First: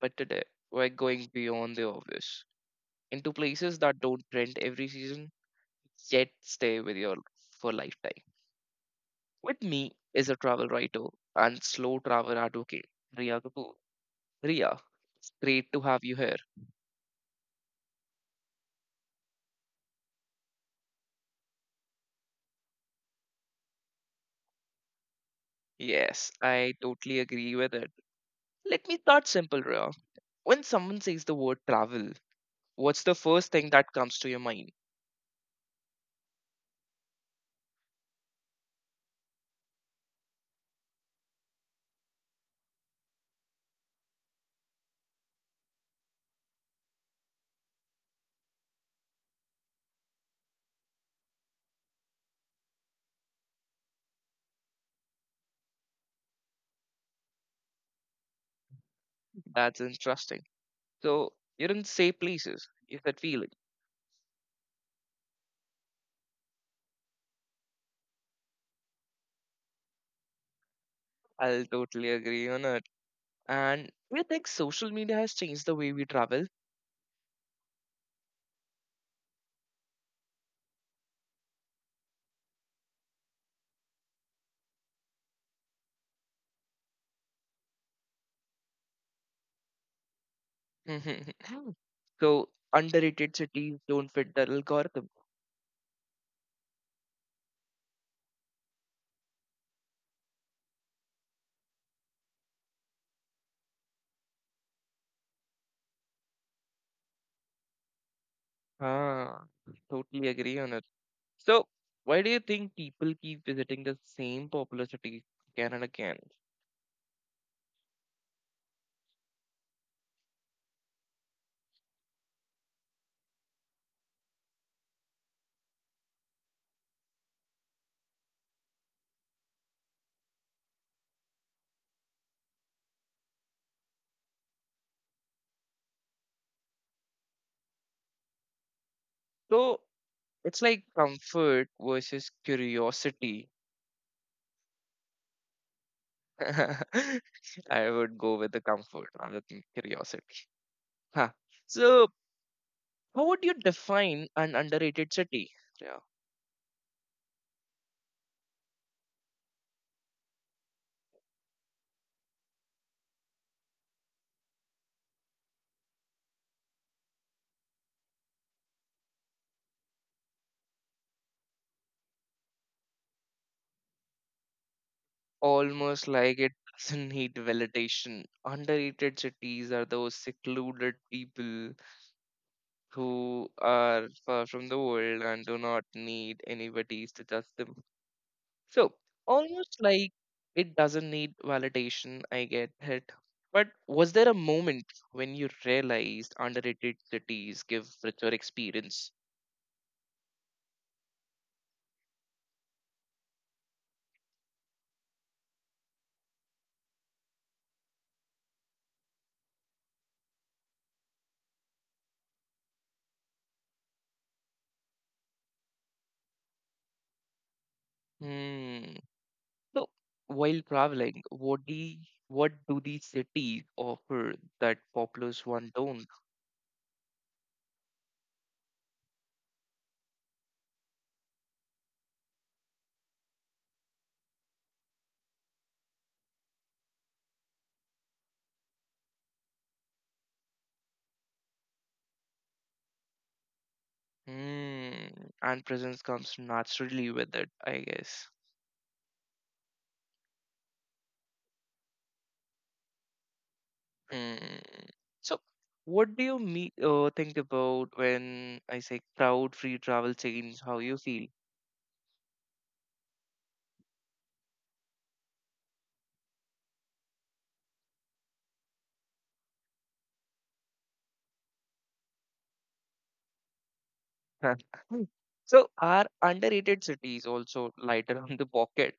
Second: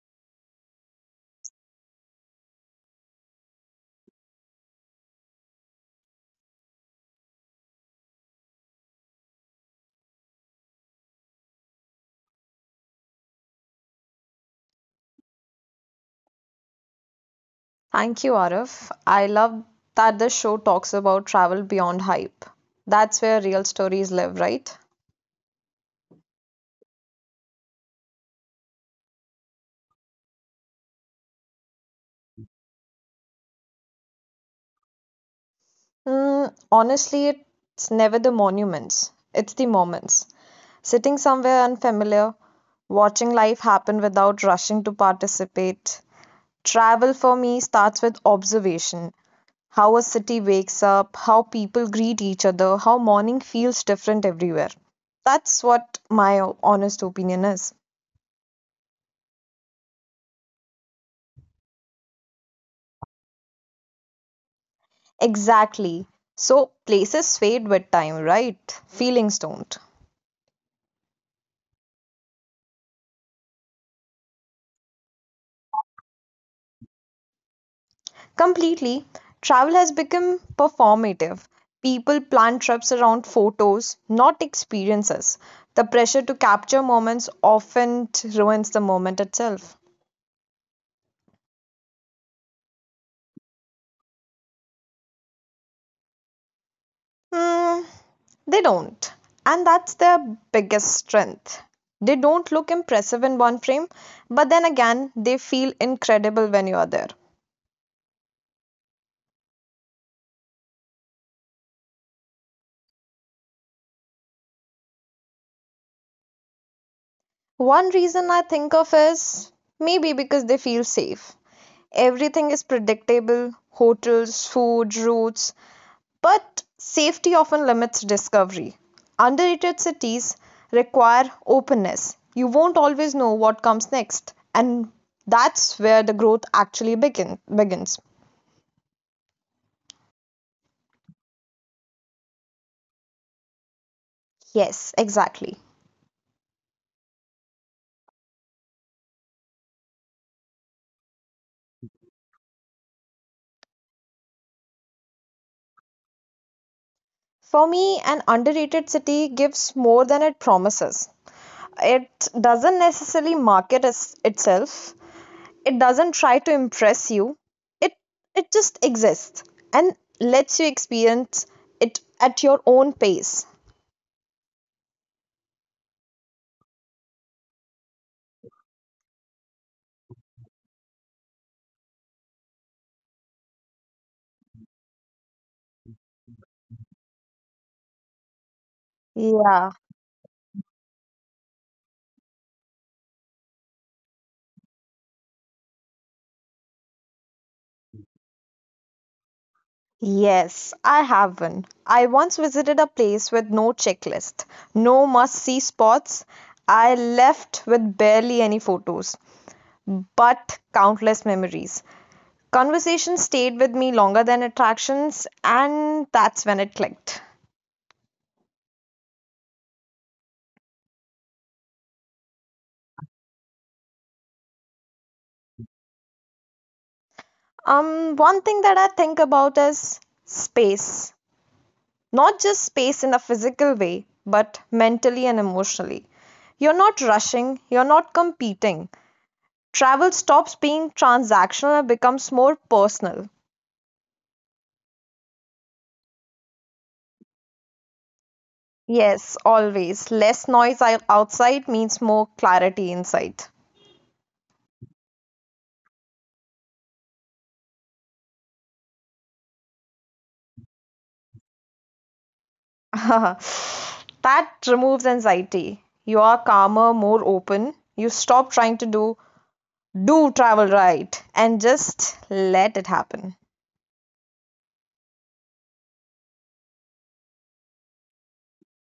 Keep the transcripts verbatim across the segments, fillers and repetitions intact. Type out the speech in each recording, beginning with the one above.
but today we're going beyond the obvious into places that don't trend every season yet stay with you for a lifetime. With me is a travel writer and slow travel advocate, Ria Kapoor. Ria, it's great to have you here. Thank you, Arif. I love that this show talks about travel beyond hype. That's where real stories live, right? Yes, I totally agree with it. Let me start simple, Ria. When someone says the word travel, what's the first thing that comes to your mind? Mm, honestly, it's never the monuments, it's the moments. Sitting somewhere unfamiliar, watching life happen without rushing to participate. Travel for me starts with observation how a city wakes up, how people greet each other, how morning feels different everywhere. That's what my honest opinion is. That's interesting. So you didn't say places. You said feeling. Exactly. So places fade with time, right? Feelings don't. I'll totally agree on it. And do you think social media has changed the way we travel? Completely. Travel has become performative. People plan trips around photos, not experiences. The pressure to capture moments often ruins the moment itself. So underrated cities don't fit the algorithm. Mm, they don't. And that's their biggest strength. They don't look impressive in one frame, but then again, they feel incredible when you are there. Ah, totally agree on it. So why do you think people keep visiting the same popular cities again and again? One reason I think of is maybe because they feel safe. Everything is predictable hotels, food, routes, but safety often limits discovery. Underrated cities require openness. You won't always know what comes next, and that's where the growth actually begin, begins. So it's like comfort versus curiosity. Yes, exactly. I would go with the comfort rather than curiosity. Huh. So, how would you define an underrated city? Yeah. For me, an underrated city gives more than it promises. It doesn't necessarily market as itself. It doesn't try to impress you. It it just exists and lets you experience it at your own pace. Almost like it doesn't need validation. Underrated cities are those secluded people who are far from the world and do not need anybody to judge them. So Yeah. almost like it doesn't need validation, I get it. But was there a moment when you realized underrated cities give richer experience? Yes, I have one. I once visited a place with no checklist, no must-see spots. I left with barely any photos, but countless memories. Conversations stayed with me longer than attractions, and that's when it clicked. Hmm. So while traveling, what do what do these cities offer that popular one don't? Um, one thing that I think about is space. Not just space in a physical way, but mentally and emotionally. You're not rushing, you're not competing. Travel stops being transactional and becomes more personal. Hmm. And presence comes naturally with it, I guess. Yes, always. Less noise outside means more clarity inside. Hmm. So what do you me- uh, think about when I say crowd-free travel change how you feel? That removes anxiety. You are calmer, more open. You stop trying to do do travel right and just let it happen. So are underrated cities also lighter on the pocket?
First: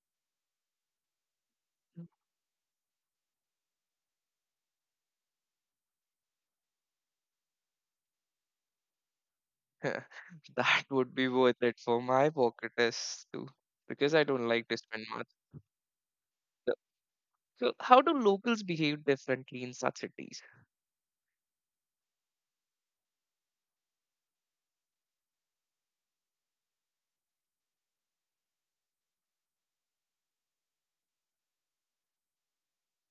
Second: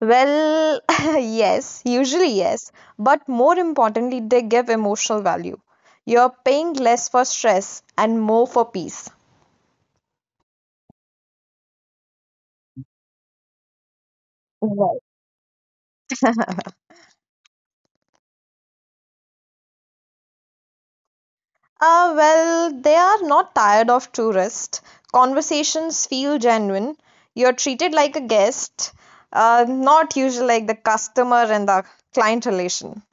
Well, yes, usually yes, but more importantly, they give emotional value. You're paying less for stress and more for peace. That would be worth it for my pocket is too, because I don't like to spend much. So, so how do locals behave differently in such cities? Ah, well, they are not tired of tourists. Conversations feel genuine. You're treated like a guest, uh, not usually like the customer and the client relation.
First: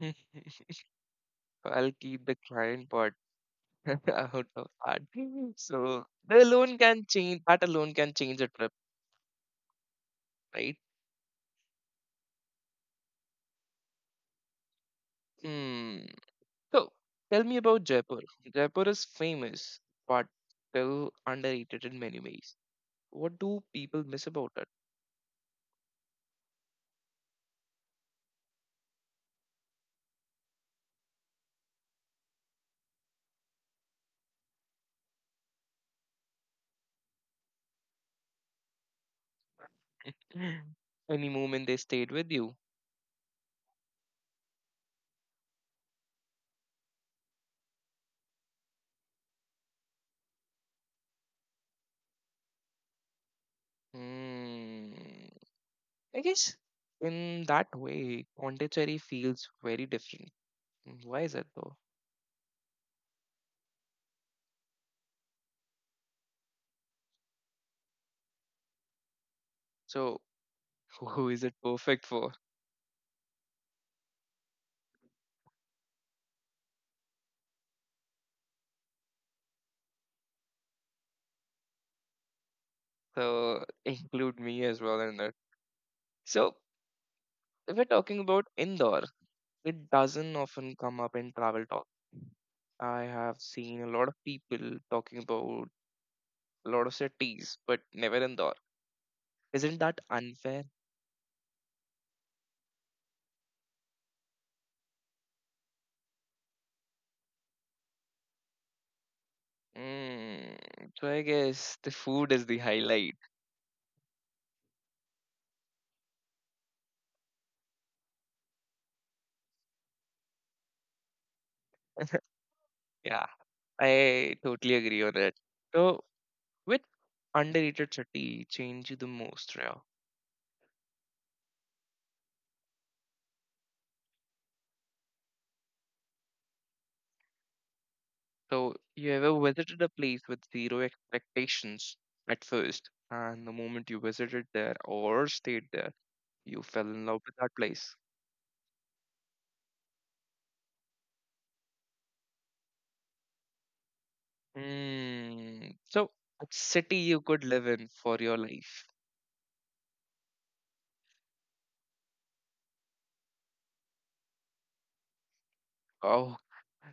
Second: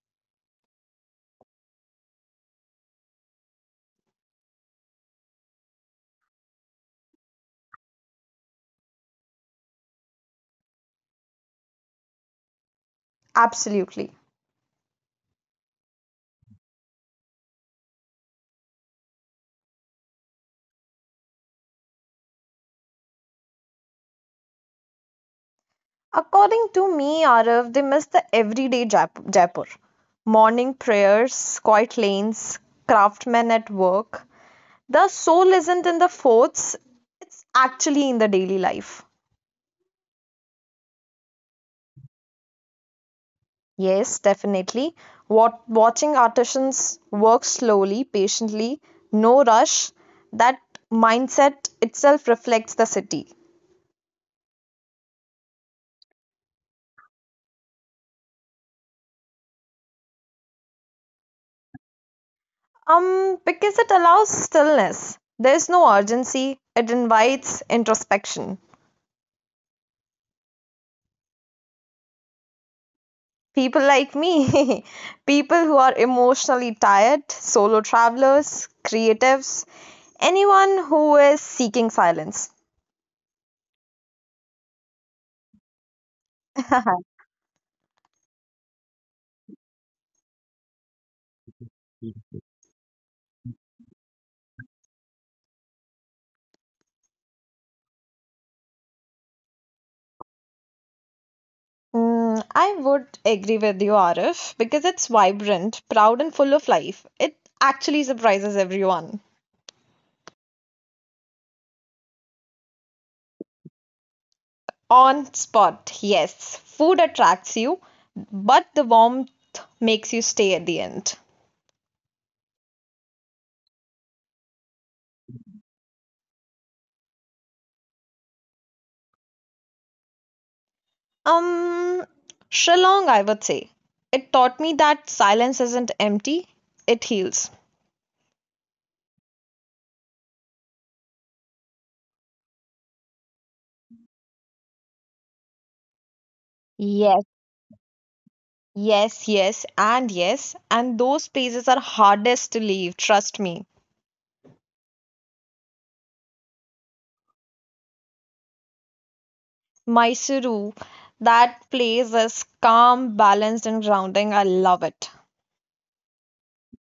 Hmm, I'll keep the client part out of that. So the alone can change that alone can change a trip, right? Absolutely. Hmm. So tell me about Jaipur. Jaipur is famous, but still underrated in many ways. What do people miss about it? According to me, Arav, they miss the everyday Jap- Jaipur. Morning prayers, quiet lanes, craftsmen at work. The soul isn't in the forts, it's actually in the daily life. Any moment they stayed with you? Yes, definitely. Wat- watching artisans work slowly, patiently, no rush, that mindset itself reflects the city. Hmm. I guess in that way, Pondicherry feels very different. Mm, why is it though? Um, because it allows stillness. There's no urgency, it invites introspection. So, who is it perfect for? People like me, people who are emotionally tired, solo travelers, creatives, anyone who is seeking silence. So, include me as well in that. So, if we're talking about Indore, it doesn't often come up in travel talk. I have seen a lot of people talking about a lot of cities, but never Indore. Isn't that unfair? Mm, I would agree with you, Arif, because it's vibrant, proud, and full of life. It actually surprises everyone. Mm, so I guess the food is the highlight. On spot, yes, food attracts you, but the warmth makes you stay at the end. Yeah, I totally agree on that. So, which underrated city changed you the most, Rao? Um, Shillong, I would say. It taught me that silence isn't empty, it heals. So, you ever visited a place with zero expectations at first, and the moment you visited there or stayed there, you fell in Yes, love with that place? yes, yes, and yes, and those places are hardest to leave, trust me. Mm, so, a city you could live in for your life. Mysuru, that place is calm, balanced, and grounding. I love it. Oh,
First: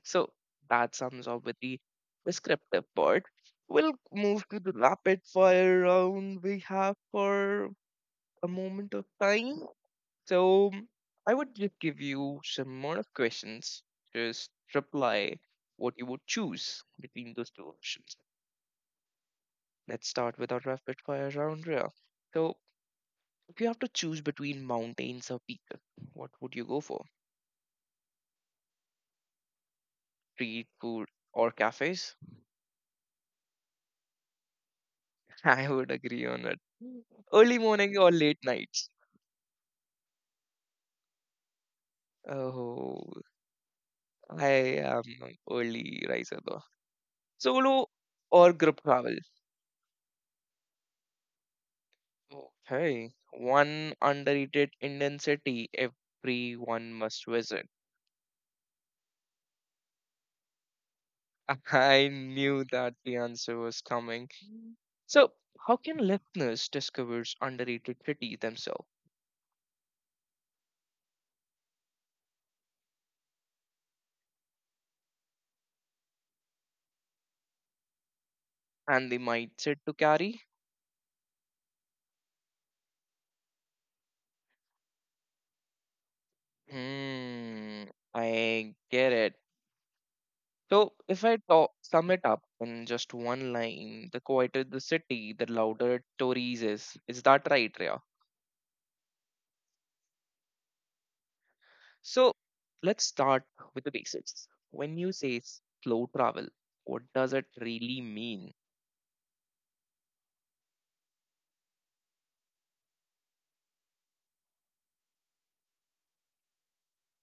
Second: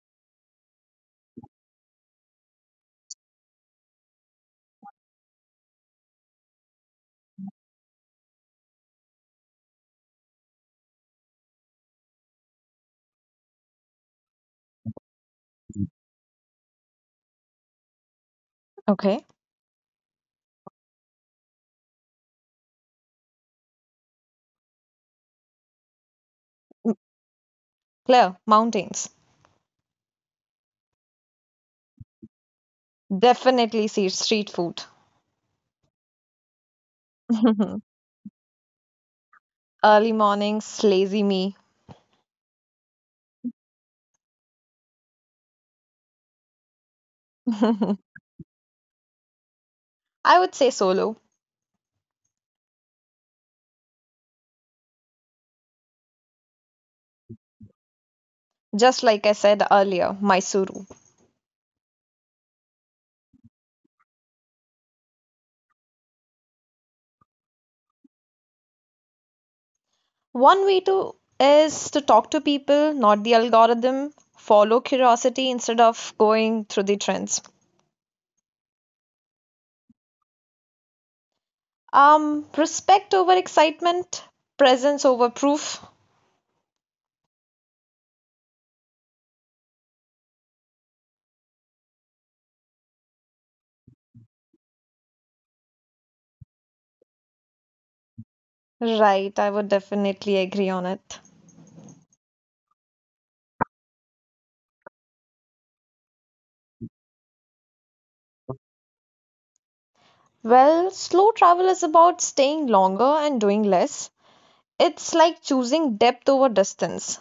so that sums up with the descriptive part. We'll move to the rapid fire round we have for a moment of time. So I would just give you some more of questions. Just reply what you would choose between those two options. Okay. Let's start with our rapid fire round, Rhea. So if you have to choose between mountains or pizza, what would you go for? Clear, mountains. Street food or cafes? Definitely see street food. I would agree on it. Early morning or late nights? Early mornings, lazy me. Oh, I am an early riser though. Solo or group travel? I would say solo, Okay. One underrated Indian city everyone must visit. just like I said earlier, Mysuru. I knew that the answer was coming. So, how can listeners discover underrated cities themselves One way to is to talk to people, not the algorithm. Follow curiosity instead of going through the trends. and the mindset to carry? Um, respect over excitement, presence over proof. Hmm, I get it. So, if I talk, sum it up in just one line, the quieter the city, the louder it stories is. Is that right, Rhea? Right, I would definitely agree on it. So, let's start with the basics. When you say slow travel, what does it really mean? Well, slow travel is about staying longer and doing less. It's like choosing depth over distance.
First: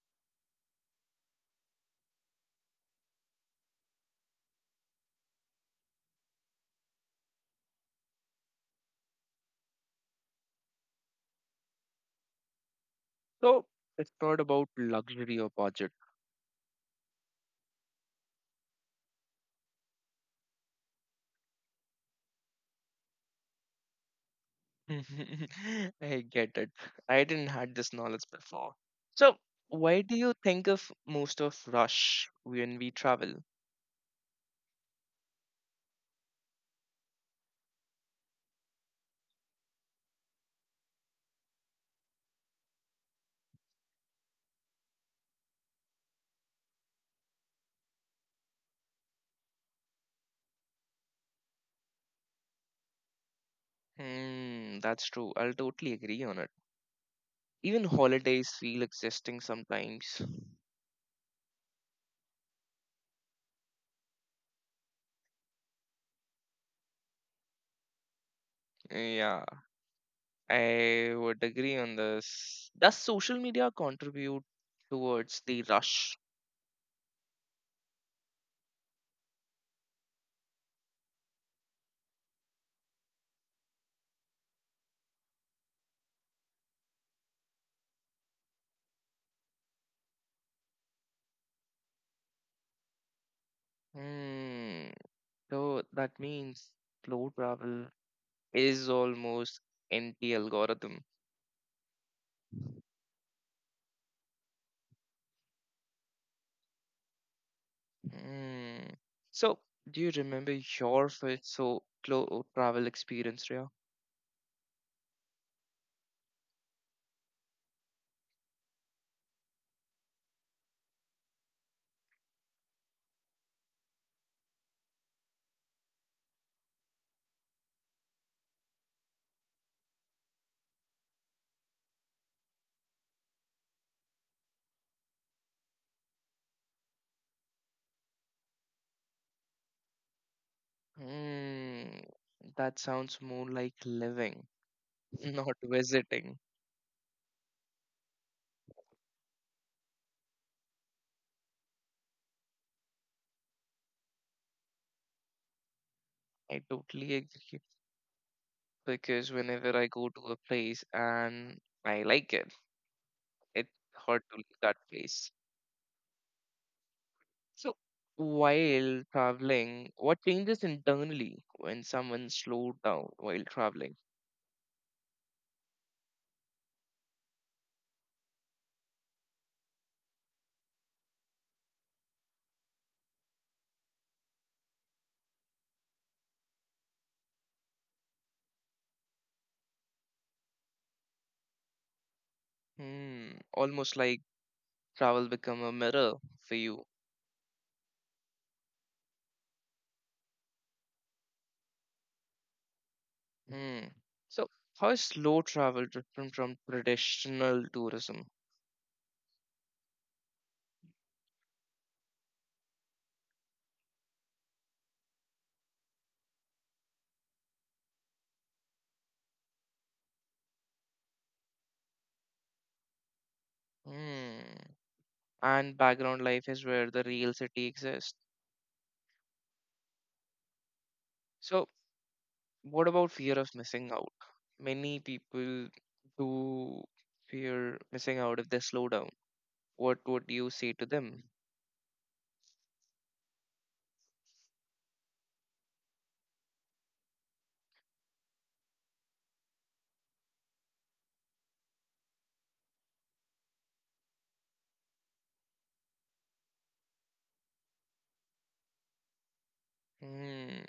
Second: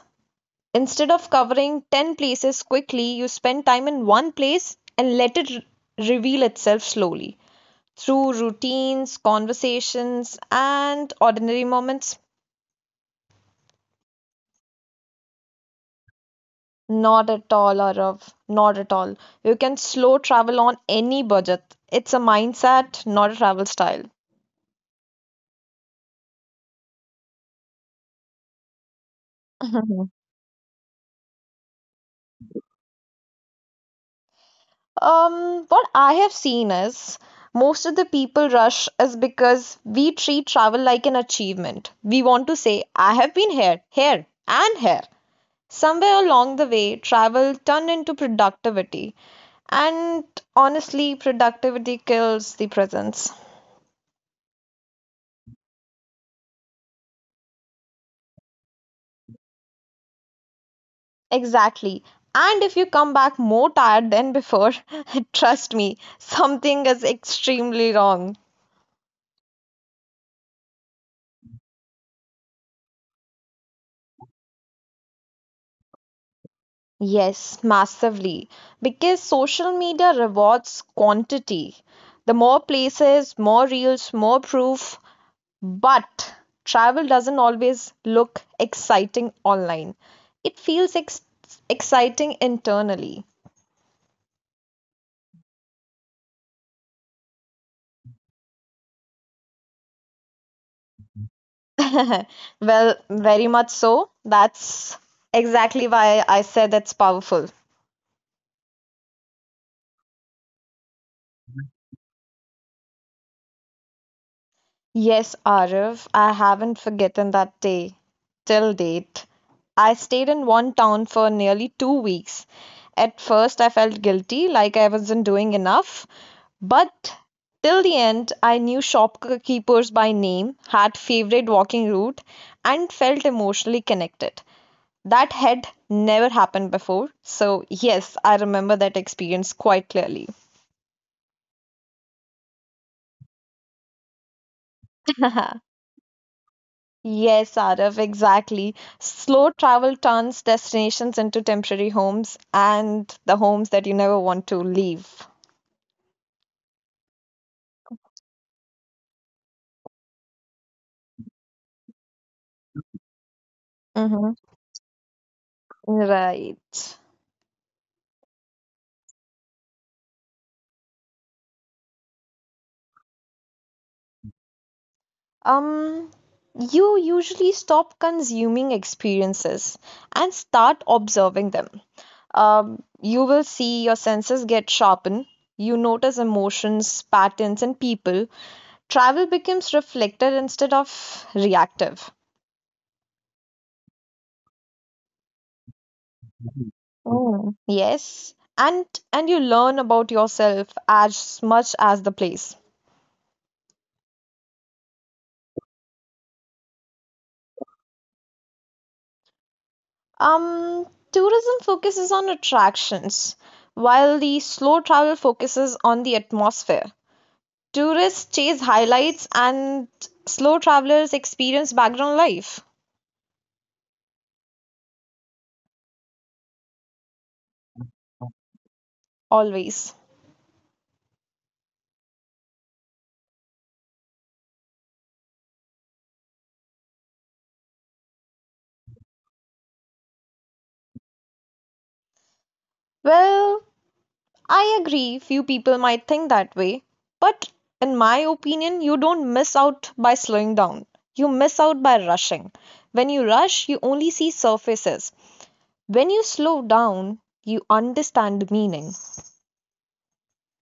Instead of covering ten places quickly, you spend time in one place and let it re- reveal itself slowly. Through routines, conversations, and ordinary moments? So, it's not about luxury or budget. Not at all, Arav. Not at all. You can slow travel on any budget. It's a mindset, not a travel style. I get it. I didn't had this knowledge before. So, why Mhm. do you think of most of rush when we travel? Um, what I have seen is most of the people rush is because we treat travel like an achievement. We want to say, I have been here, here, and here. Somewhere along the way, travel turned into productivity. And honestly, productivity kills the presence. Hmm, that's true. I'll totally agree on it. Even holidays feel existing sometimes. Exactly. And if you come back more tired than before, trust me, something is extremely wrong. Yeah, I would agree on this. Does social media contribute towards the rush? Yes, massively. Because social media rewards quantity. The more places, more reels, more proof. But travel doesn't always look exciting online. It feels ex- exciting internally. Hmm. So that means slow travel is almost anti algorithm. Well, very much so. That's exactly why I said it's powerful. Hmm. So do you remember your first so slow travel experience, Rhea? Yes, Arif, I haven't forgotten that day. Till date. I stayed in one town for nearly two weeks. At first, I felt guilty, like I wasn't doing enough. But, till the end, I knew shopkeepers by name, had favorite walking route, and felt emotionally connected. That had never happened before. So, yes, I remember that experience quite clearly. Hmm. That sounds more like living, not visiting. Yes, Arav, exactly. Slow travel turns destinations into temporary homes and the homes that you never want to leave. I totally agree, because whenever I go to a place and I like it, it's hard to Mm-hmm. leave that place. Right. So, while traveling, what changes internally when someone slowed down while traveling? um, you usually stop consuming experiences and start observing them. Um, you will see your senses get sharpened. You notice emotions, patterns, and people. Travel becomes reflective instead of reactive. Hmm, almost like travel become a mirror for you. Oh yes, and and you learn about yourself as much as the place. Hmm. So, how is slow travel different from traditional tourism? Um, Tourism focuses on attractions, while the slow travel focuses on the atmosphere. Tourists chase highlights and slow travelers experience background life. Hmm. And background life is where the real city exists. Always. So, what about fear of missing out? Many people do fear missing out if they slow down. What would you say to them? Well, I agree, few people might think that way. But in my opinion, you don't miss out by slowing down. You miss out by rushing. When you rush, you only see surfaces. When you slow down, you understand meaning. Hmm.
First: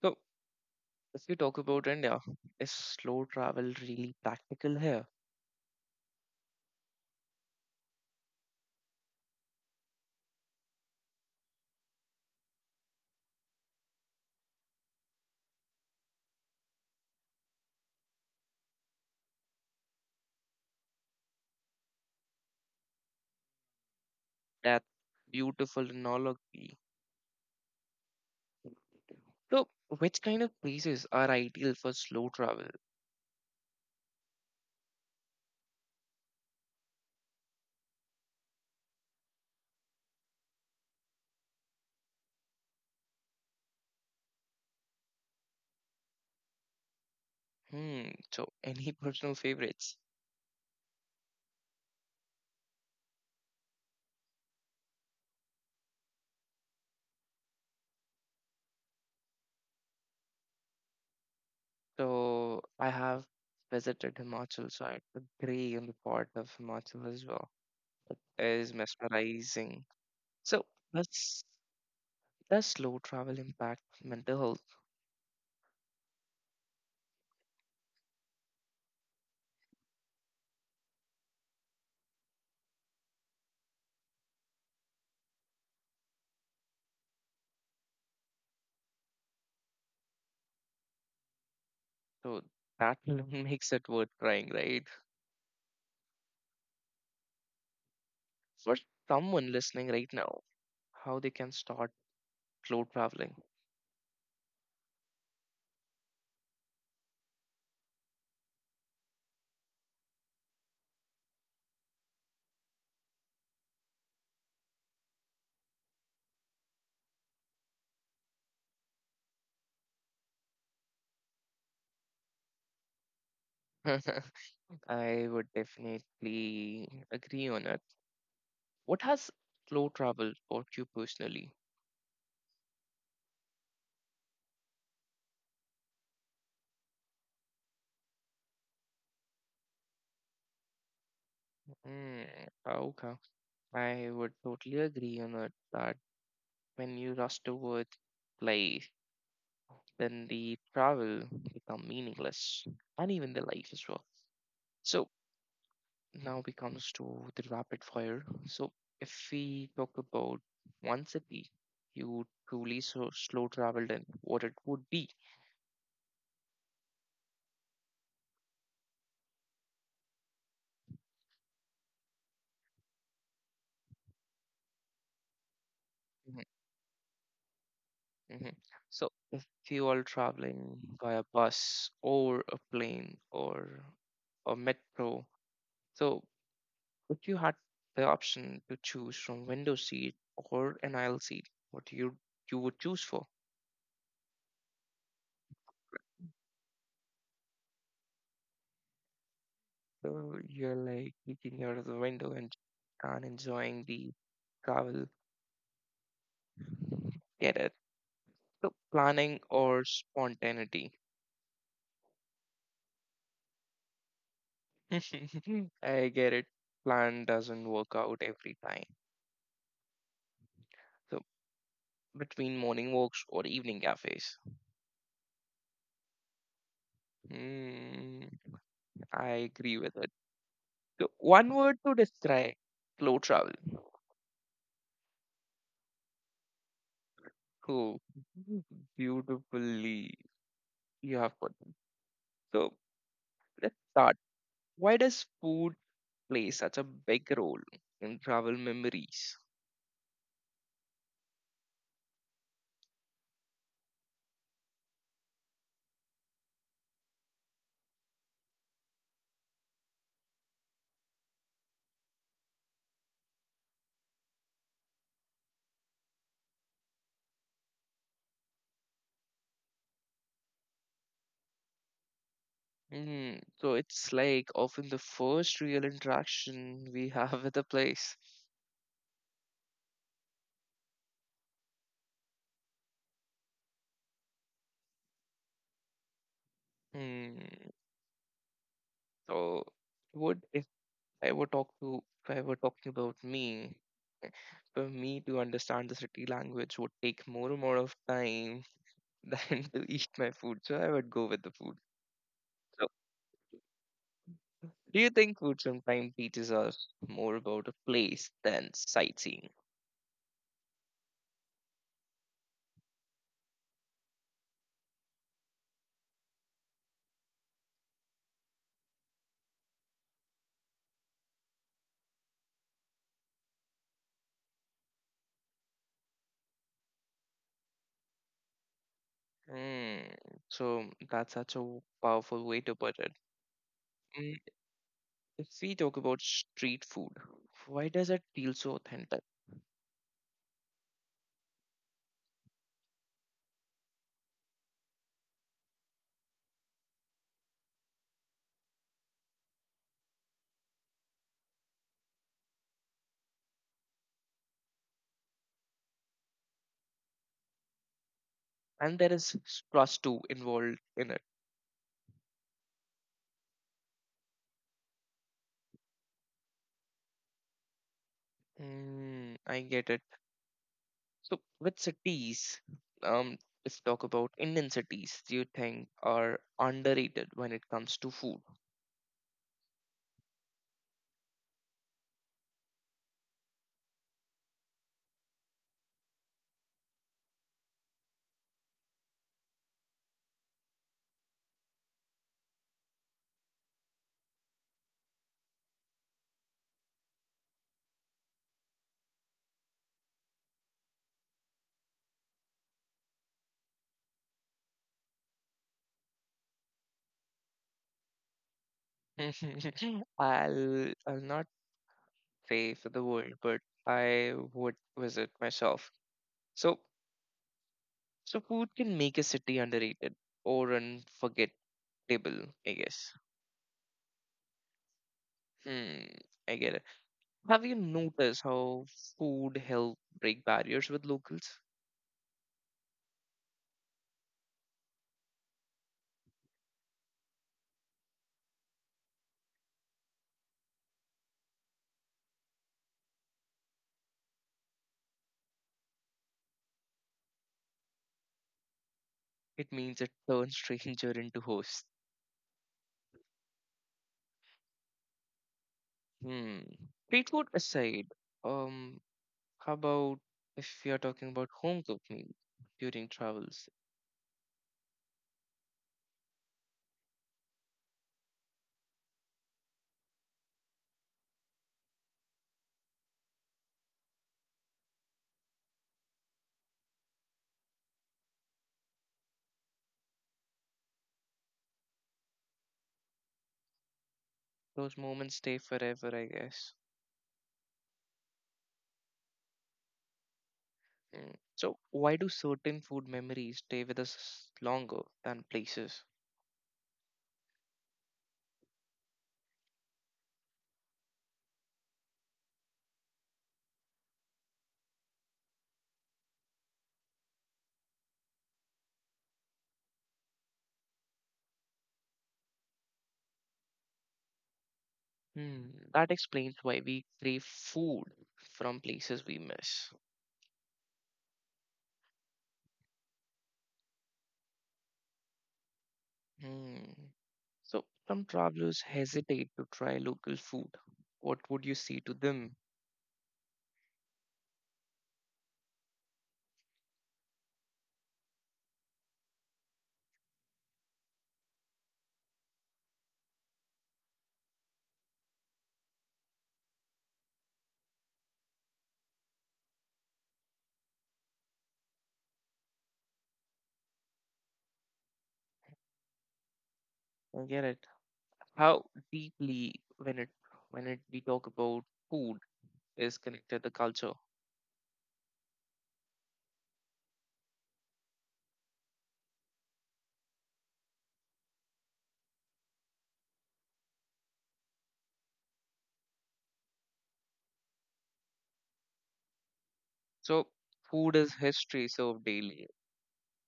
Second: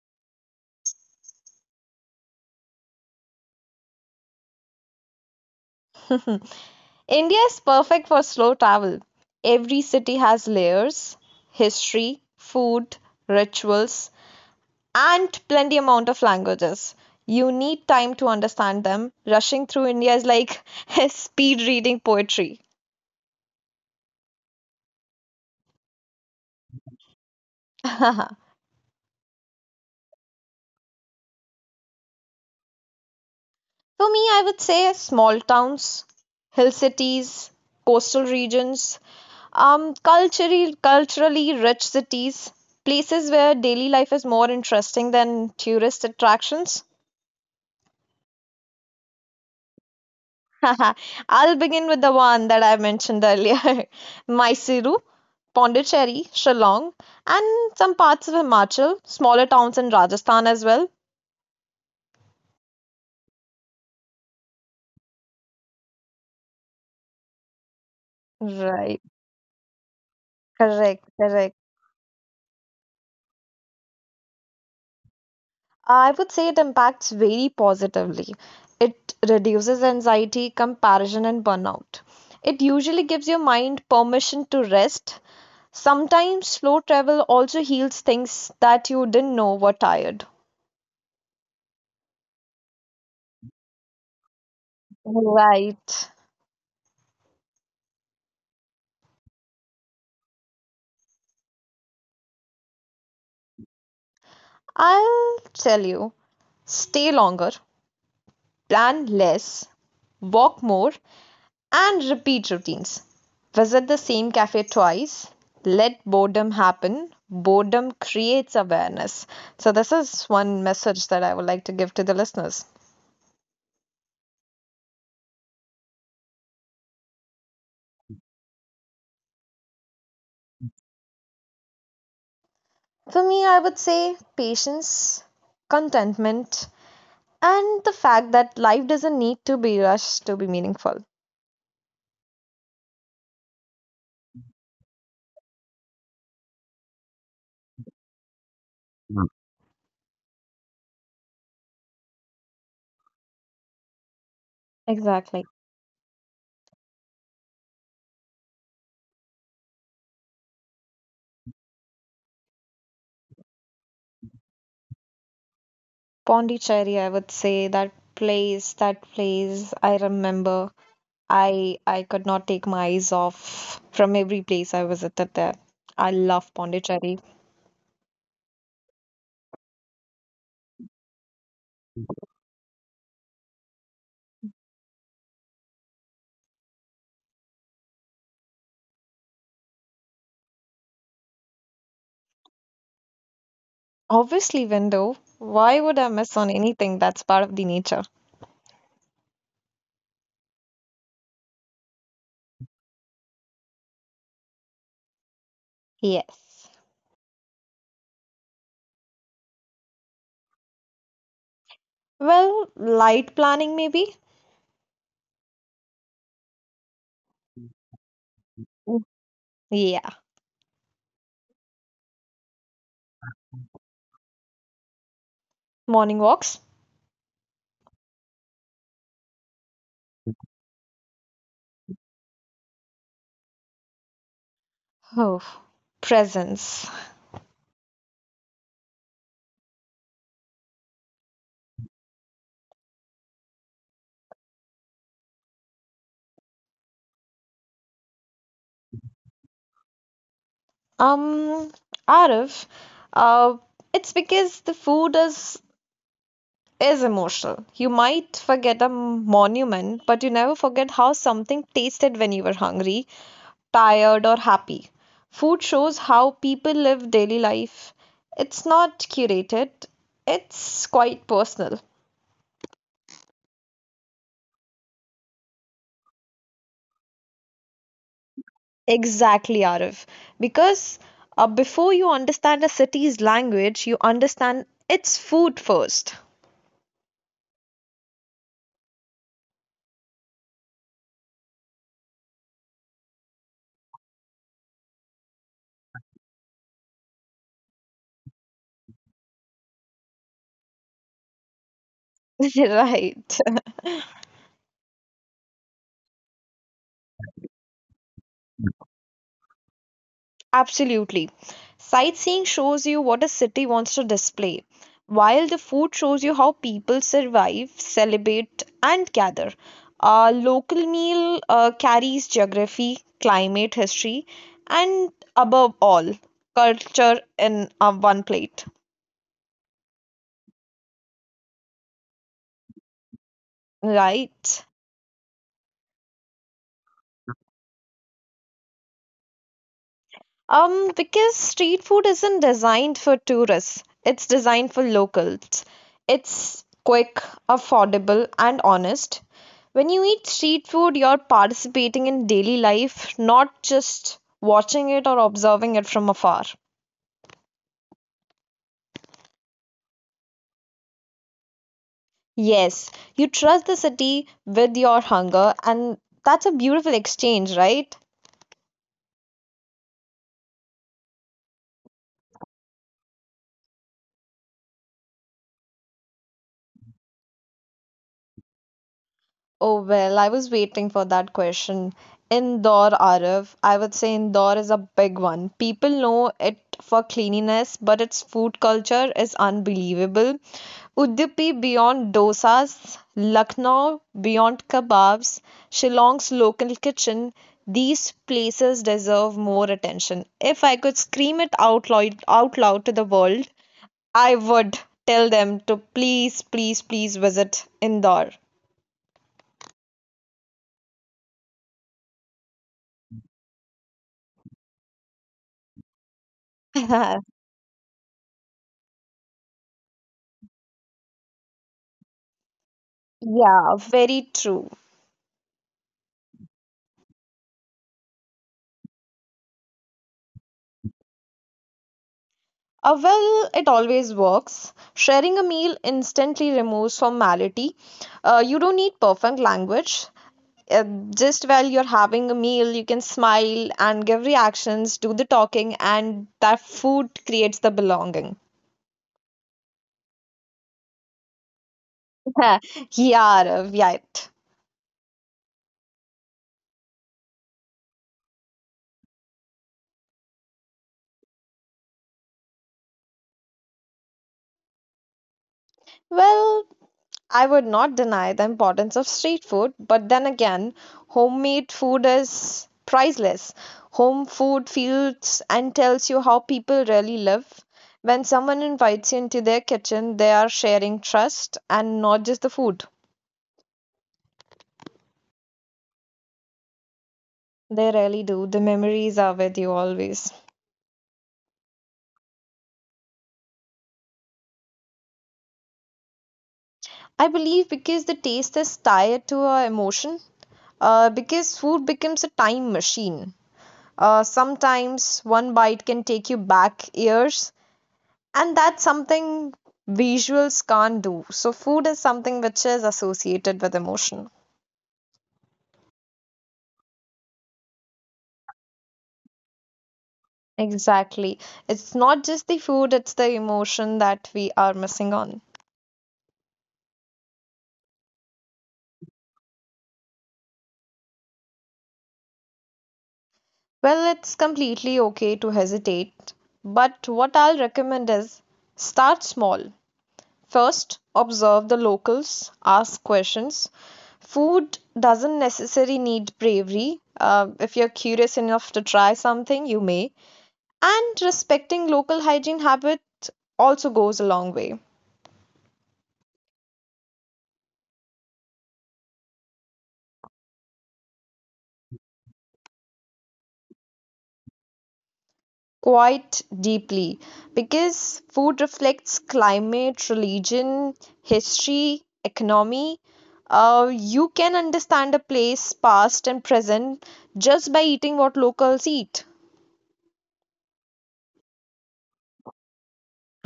So, if you talk about India, is slow travel really practical here? India is perfect for slow travel. Every city has layers, history, food, rituals, and plenty amount of languages. You need time to understand them. Rushing through India is like speed reading poetry. That's beautiful analogy. For So, which kind of places are ideal for slow travel? me, I would say small towns, hill cities, coastal regions, um, culturally culturally rich cities, places where daily life is more interesting than tourist attractions. Hmm. So, any personal favorites? I'll begin with the one that I mentioned earlier Mysuru, Pondicherry, Shillong, and some parts of Himachal, smaller towns in Rajasthan as well. So, I have visited Himachal side, the grey on the part of Himachal as well is Right, mesmerizing. So correct, does correct. does slow travel impact mental health? I would say it impacts very positively. It reduces anxiety, comparison, and burnout. It usually gives your mind permission to rest. Sometimes slow travel also heals things that you didn't know were tired. So that alone makes it worth trying, right? Right. For someone listening right now, how they can start slow traveling. I'll tell you stay longer, plan less, walk more, and repeat routines. Visit the same cafe twice. Let boredom happen. Boredom creates awareness. So, this is one message that I would like to give to the listeners. I would definitely agree on it. What has slow travel taught you personally? For me, I would say patience, contentment, and the fact that life doesn't need to be rushed to be meaningful. Mm, okay, I would totally agree on it that when you rush towards life, then the travel become meaningless and even the life as well. So Exactly. now we comes to the rapid fire. So if we talk about one city you truly so slow traveled in, what it would be. Pondicherry, I would say that place, that place I remember I I could not take my eyes off from every place I visited there. I Mhm, love Pondicherry. mhm. So if you are traveling via bus or a plane or a metro, so if you had the option to choose from window seat or an aisle seat, what you you would choose for? Obviously, window. Why would I miss on anything that's part of the nature? So you're like looking out of the window and and enjoying the travel. Yes. Get it. So planning or spontaneity. Well, light planning maybe? I get it. Plan doesn't work out every time. Mm. Yeah. So between morning walks or evening cafes. Morning walks? Hmm, I agree with it. So one word to describe slow travel. Oh. Presence. Oh, beautifully you have put it. So let's start. Why does food play such a big role in travel memories? Um, Arif, uh, it's because the food is is emotional. You might forget a monument, but you never forget how something tasted when you were hungry, tired, or happy. Food shows how people live daily life. It's not curated, it's quite personal. Mm, so it's like often the first real interaction we have with a place. Exactly, Arif. Because uh, before you understand a city's language, you understand its food first. Hmm. So would if I were talk to if I were talking about me, for me to understand the city language would take more amount of time than to eat my food. So I would go with the food. So Right. do you think food sometimes teaches us more about a place than sightseeing? Absolutely. Sightseeing shows you what a city wants to display, while the food shows you how people survive, celebrate, and gather. A local meal uh, carries geography, climate, history, and above all, culture in uh, one plate. Hmm, so that's such a powerful way to put it. Mm. Right. If we talk about street food, why does it feel so authentic? Um, because street food isn't designed for tourists, it's designed for locals. It's quick, affordable, and honest. When you eat street food, you're participating in daily life, not just watching it or observing it from afar. And there is trust too involved in it. Yes, you trust the city with your hunger, and that's a beautiful exchange, right? Hmm, I get it. So with cities, um, let's talk about Indian cities. Do you think are underrated when it comes to food? Oh, well, I was waiting for that question. Indore, Arif, I would say Indore is a big one. People know it for cleanliness, but its food culture is unbelievable. Udupi beyond dosas, Lucknow beyond kebabs, Shillong's local kitchen, these places deserve more attention. If I could scream it out loud, out loud to the world, I would tell them to please, please, please visit Indore. I'll I'll not say for the world, but I would visit myself. So so food can make a city underrated or unforgettable, I guess. Yeah, very true. Hmm, I get it. Have you noticed how food help break barriers with locals? Uh, well, it always works. Sharing a meal instantly removes formality. Uh, you don't need perfect language. Uh, just while you're having a meal, you can smile and give reactions, do the talking, and that food creates the belonging. It means it turns stranger into host. Yeah, Rav, right. Hmm. Street food aside, um, how about if you're talking about home cooked meal during travels? Well, I would not deny the importance of street food, but then again, homemade food is priceless. Home food feels and tells you how people really live. When someone invites you into their kitchen, they are sharing trust and not just the food. Those moments stay forever, I guess. They really do. The memories are with you always. Hmm. So why do certain food memories stay with us longer than places? I believe because the taste is tied to our emotion, uh, because food becomes a time machine. Uh, sometimes one bite can take you back years, and that's something visuals can't do, so food is something which is associated with emotion. Hmm. That explains why we crave food from places we miss. Exactly, it's not just the food, it's the emotion that we are missing on. Hmm. So some travelers hesitate to try local food. What would you say to them? Well, it's completely okay to hesitate, but what I'll recommend is start small. First, observe the locals, ask questions. Food doesn't necessarily need bravery. Uh, if you're curious enough to try something, you may. And respecting local hygiene habits also goes a long way, I get it. How deeply when it when it we talk about food is connected to culture. quite deeply, because food reflects climate, religion, history, economy. Uh, you can understand a place, past and present, just by eating what locals eat. So food is history served daily.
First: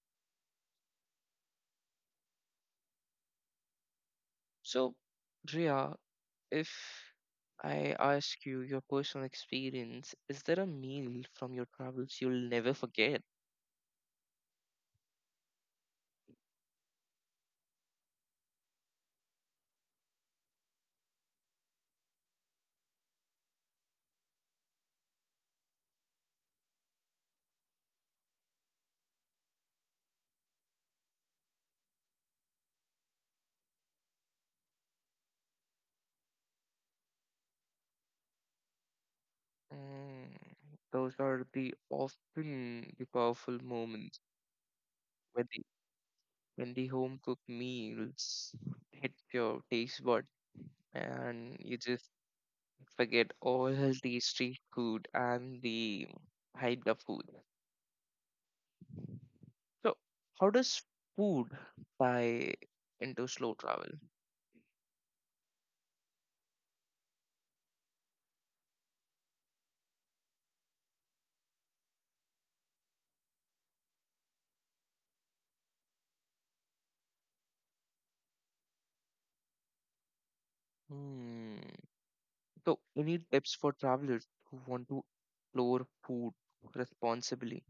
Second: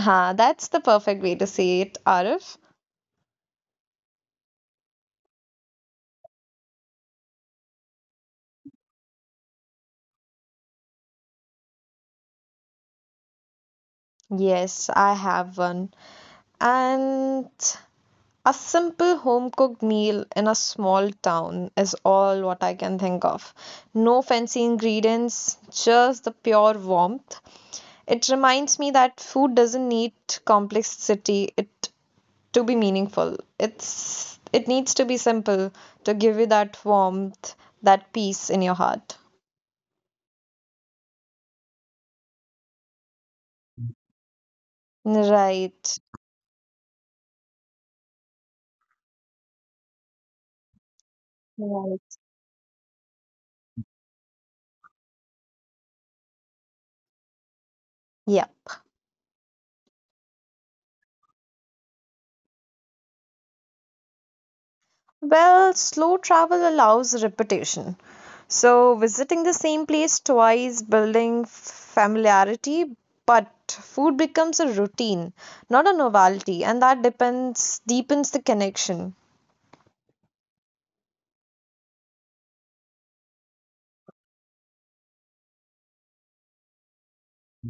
Huh, that's the perfect way to say it, Arif. So Drea, if I ask you your personal experience, is there a meal from your travels you'll never forget? Yes, I have one. And a simple home cooked meal in a small town is all what I can think of. No fancy ingredients, just the pure warmth. It reminds me that food doesn't need complexity it to be meaningful. It's it needs to be simple to give you that warmth, that peace in your heart. Mm, those are the often the powerful moments where the Right. when the home cooked meals hit your taste bud and you just Right. forget all the street food and the hype of food. Yeah. So, how does food tie into slow travel? Well, slow travel allows repetition. So, visiting the same place twice, building familiarity, but food becomes a routine, not a novelty, and that depends deepens the connection. Hmm. So, any tips for travelers who want to explore food responsibly?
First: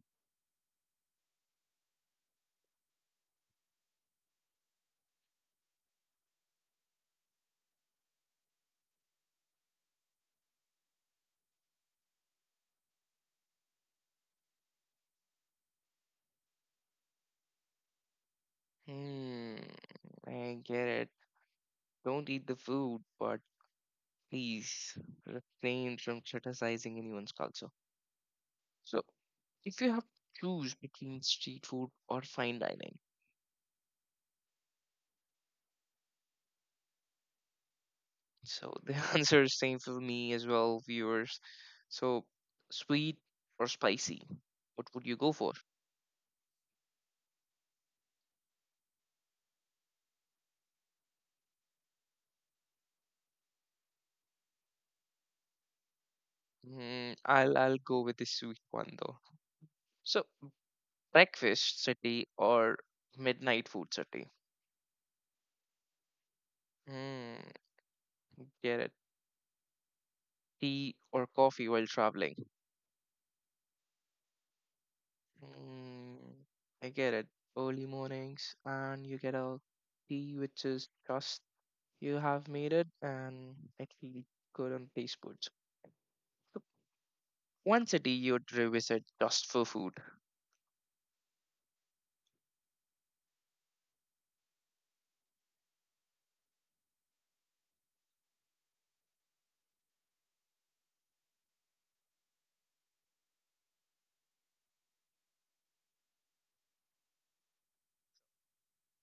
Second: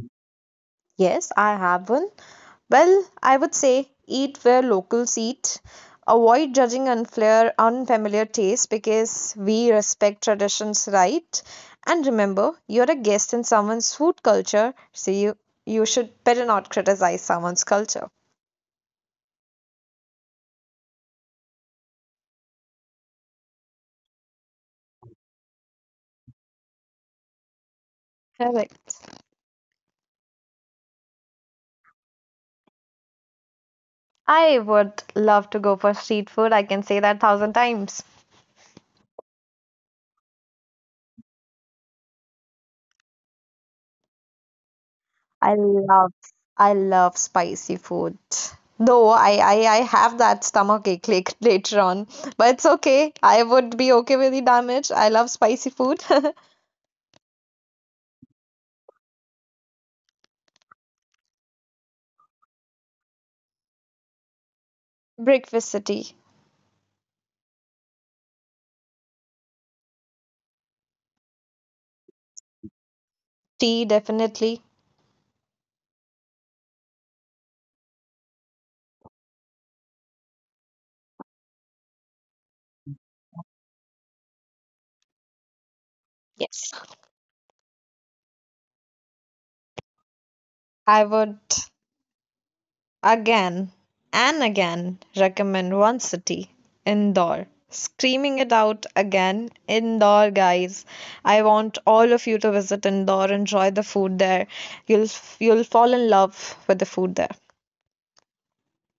Yes, I have one. Well, I would say eat where locals eat. Avoid judging unfamiliar, unfamiliar tastes because we respect traditions, right? And remember, you're a guest in someone's food culture, so you you should better not criticize someone's culture. Hmm. I get it. Don't eat the food, but please refrain from criticizing anyone's culture. So, Correct. if you have to choose between street food or fine dining, I would love to go for street food. I can say that thousand times. so the answer is same for me as well, viewers. So sweet or spicy, what would you go for? I love I love spicy food. Though I, I, I have that stomach ache like later on. But it's okay. I would be okay with the damage. I love spicy food. Mm, I'll I'll go with the sweet one though. So breakfast city or midnight food city? Breakfast city. Mm, get it. Tea or coffee while traveling? Tea definitely. Mm, I get it. Early mornings and you get a tea which is just you have made it, and I feel good on taste buds. So, Yes. one city you'd revisit just for food. I would Again and again, recommend one city, Indore. Screaming it out again, Indore, guys. I want all of you to visit Indore, enjoy the food there. You'll you'll fall in love with the food there.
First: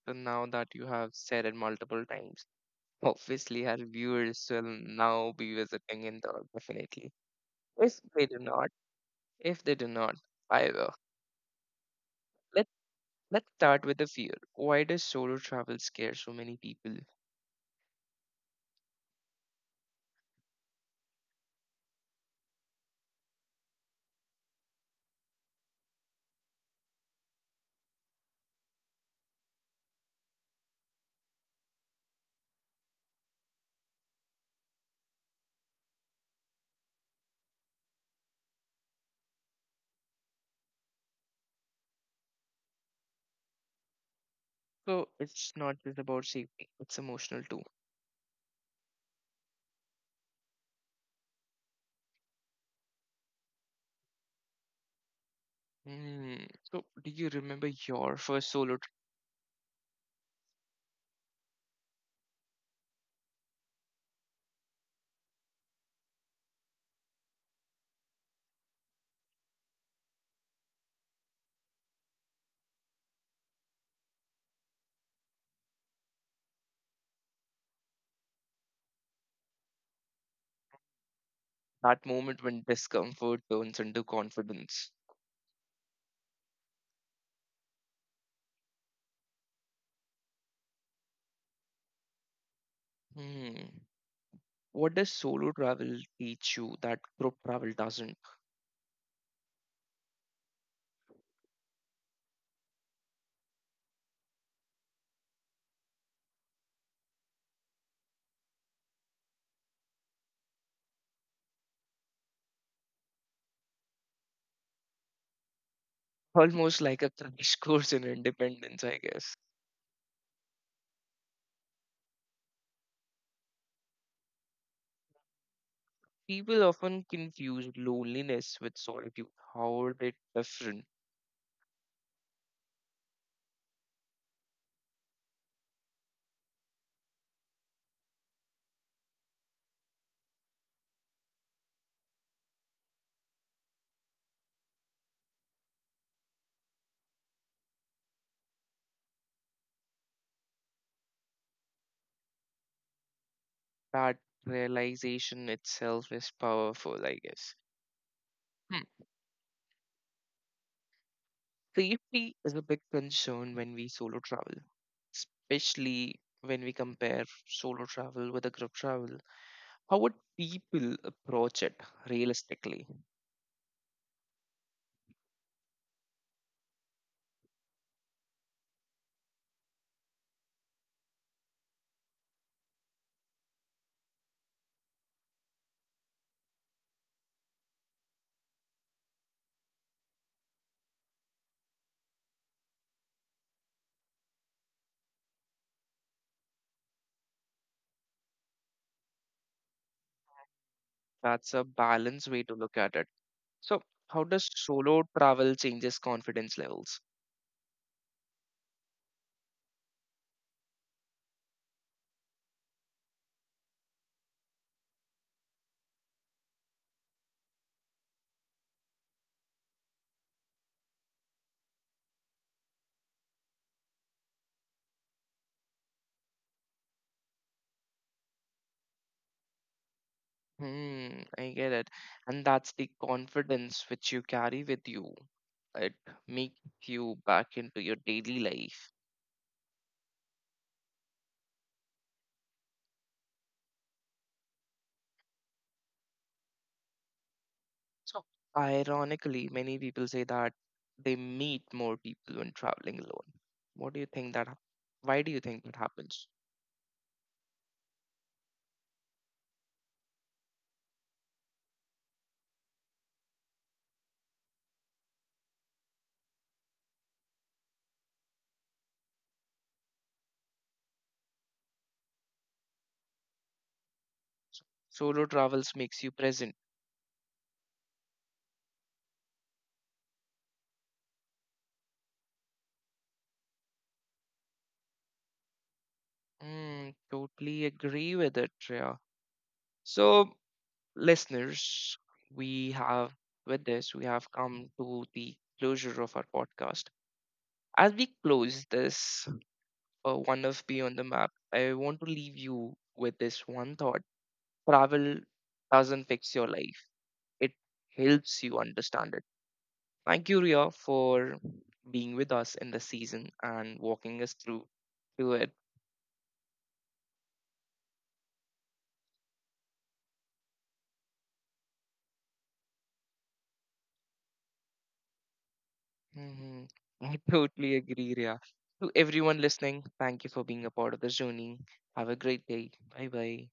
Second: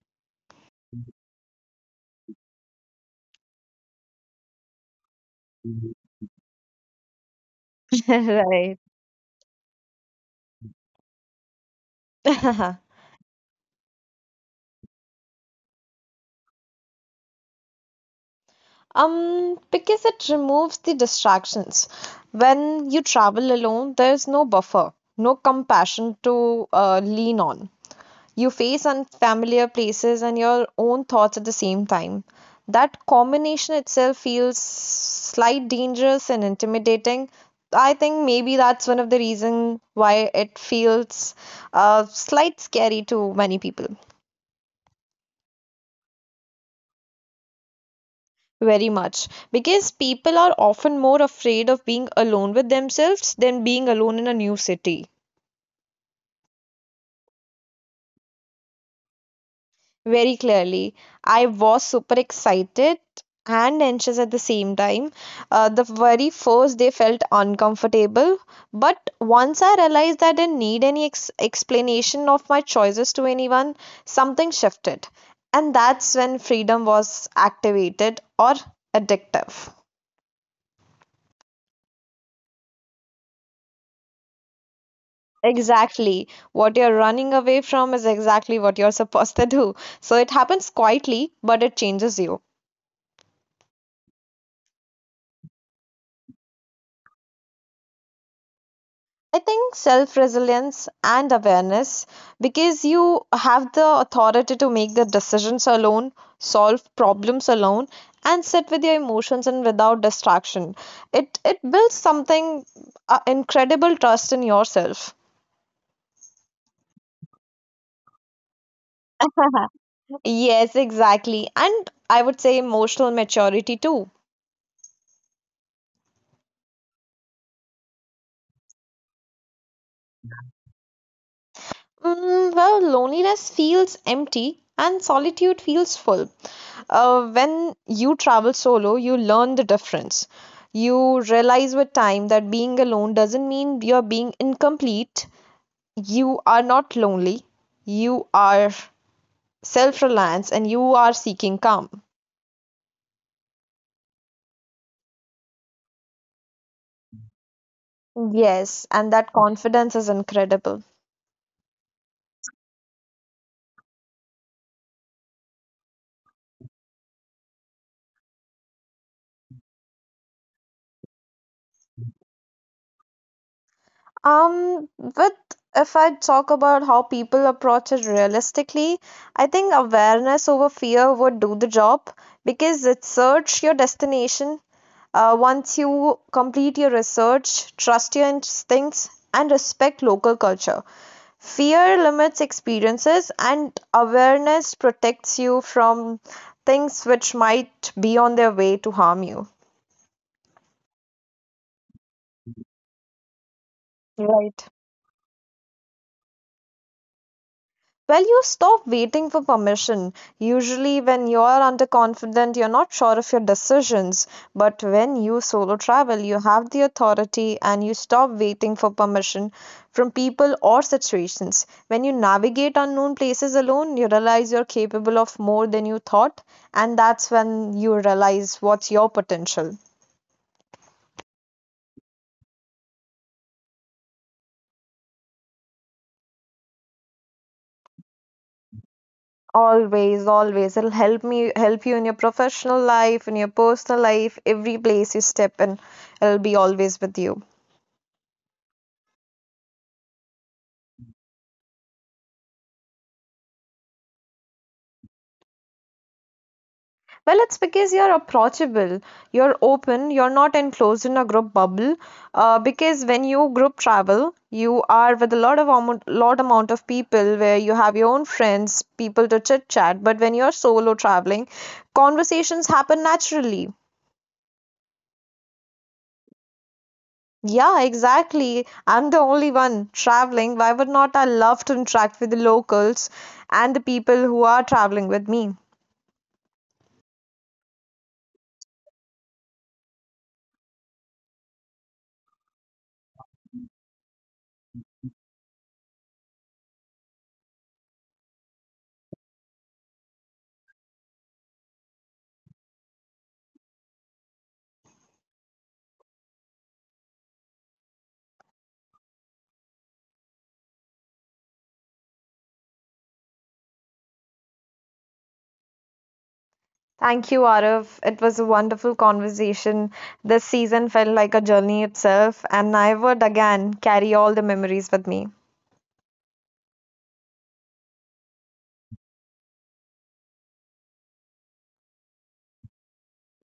So now that you have said it multiple times, obviously our viewers will now be visiting Indore definitely. If they do not, Right. if they do not, I will. Let Let's start with the fear. Why does solo travel scare so many people? Um, because it removes the distractions. When you travel alone, there's no buffer, no compassion to uh, lean on. You face unfamiliar places and your own thoughts at the same time. That combination itself feels slight dangerous and intimidating. I think maybe that's one of the reason why it feels uh, slight scary to many people. So it's not just about safety; it's emotional too. Very much. Because people are often more afraid of being alone with themselves than being alone in a new city. Hmm. So do you remember your first solo? Very clearly. I was super excited and anxious at the same time. Uh, the very first day felt uncomfortable, but once I realized that I didn't need any ex- explanation of my choices to anyone, something shifted. And that's when freedom was activated or addictive. That moment when discomfort turns into confidence. Exactly. What you're running away from is exactly what you're supposed to do. So it happens quietly, but it changes you. Hmm. What does solo travel teach you that group travel doesn't? I think self resilience and awareness, because you have the authority to make the decisions alone, solve problems alone, and sit with your emotions and without distraction. It it builds something uh, incredible trust in yourself. Almost like a crash course in independence, I guess. Uh-huh. Yes, exactly. And I would say emotional maturity too. People often confuse loneliness with solitude. How are they different? Mm, well, loneliness feels empty and solitude feels full. Uh, when you travel solo, you learn the difference. You realize with time that being alone doesn't mean you're being incomplete. You are not lonely. You are self-reliance and you are seeking calm. That realization itself is powerful, I guess. Yes, Hmm. and that confidence is incredible. Safety is a big concern when we solo travel, especially when we compare solo travel with a group travel. How would people approach it realistically? Um, with if I talk about how people approach it realistically, I think awareness over fear would do the job because it search your destination. Uh, once you complete your research, trust your instincts, and respect local culture. Fear limits experiences, and awareness protects you from things which might be on their way to harm you. That's a balanced way to look at it. So, how does Right. solo travel changes confidence levels? Well, you stop waiting for permission. Usually, when you're underconfident, you're not sure of your decisions. But when you solo travel, you have the authority and you stop waiting for permission from people or situations. When you navigate unknown places alone, you realize you're capable of more than you thought, and that's when you realize what's your potential. Hmm, I get it. And that's the confidence which you carry with you. It makes you back into your daily life. Always, always. It'll help me help you in your professional life, in your personal life, every place you step in. It'll be always with you. So, ironically, many people say that they meet more people when traveling alone. What do you think that? hap- Why do you think that happens? Well, it's because you're approachable, you're open, you're not enclosed in a group bubble. Uh, because when you group travel, you are with a lot of amount, lot amount of people where you have your own friends, people to chit chat. But when you're solo traveling, conversations happen naturally. Solo travels makes you present. Yeah, exactly. I'm the only one traveling. Why would not I love to interact with the locals and the people who are traveling with me? Mm, totally agree with it, Shreya. So, listeners, we have with this, we have come to the closure of our podcast. As we close this uh, one of Beyond the Map, I want to leave you with this one thought. Travel doesn't fix your life, it helps you understand it. Thank you, Ria, for being with us in the season and walking us through to it. Thank you, Arav. It was a wonderful conversation. This season felt like a journey itself, and I would again carry all the memories with me. Hmm, I totally agree, Ria. To everyone listening, thank you for being a part of the journey. Have a great day. Bye bye.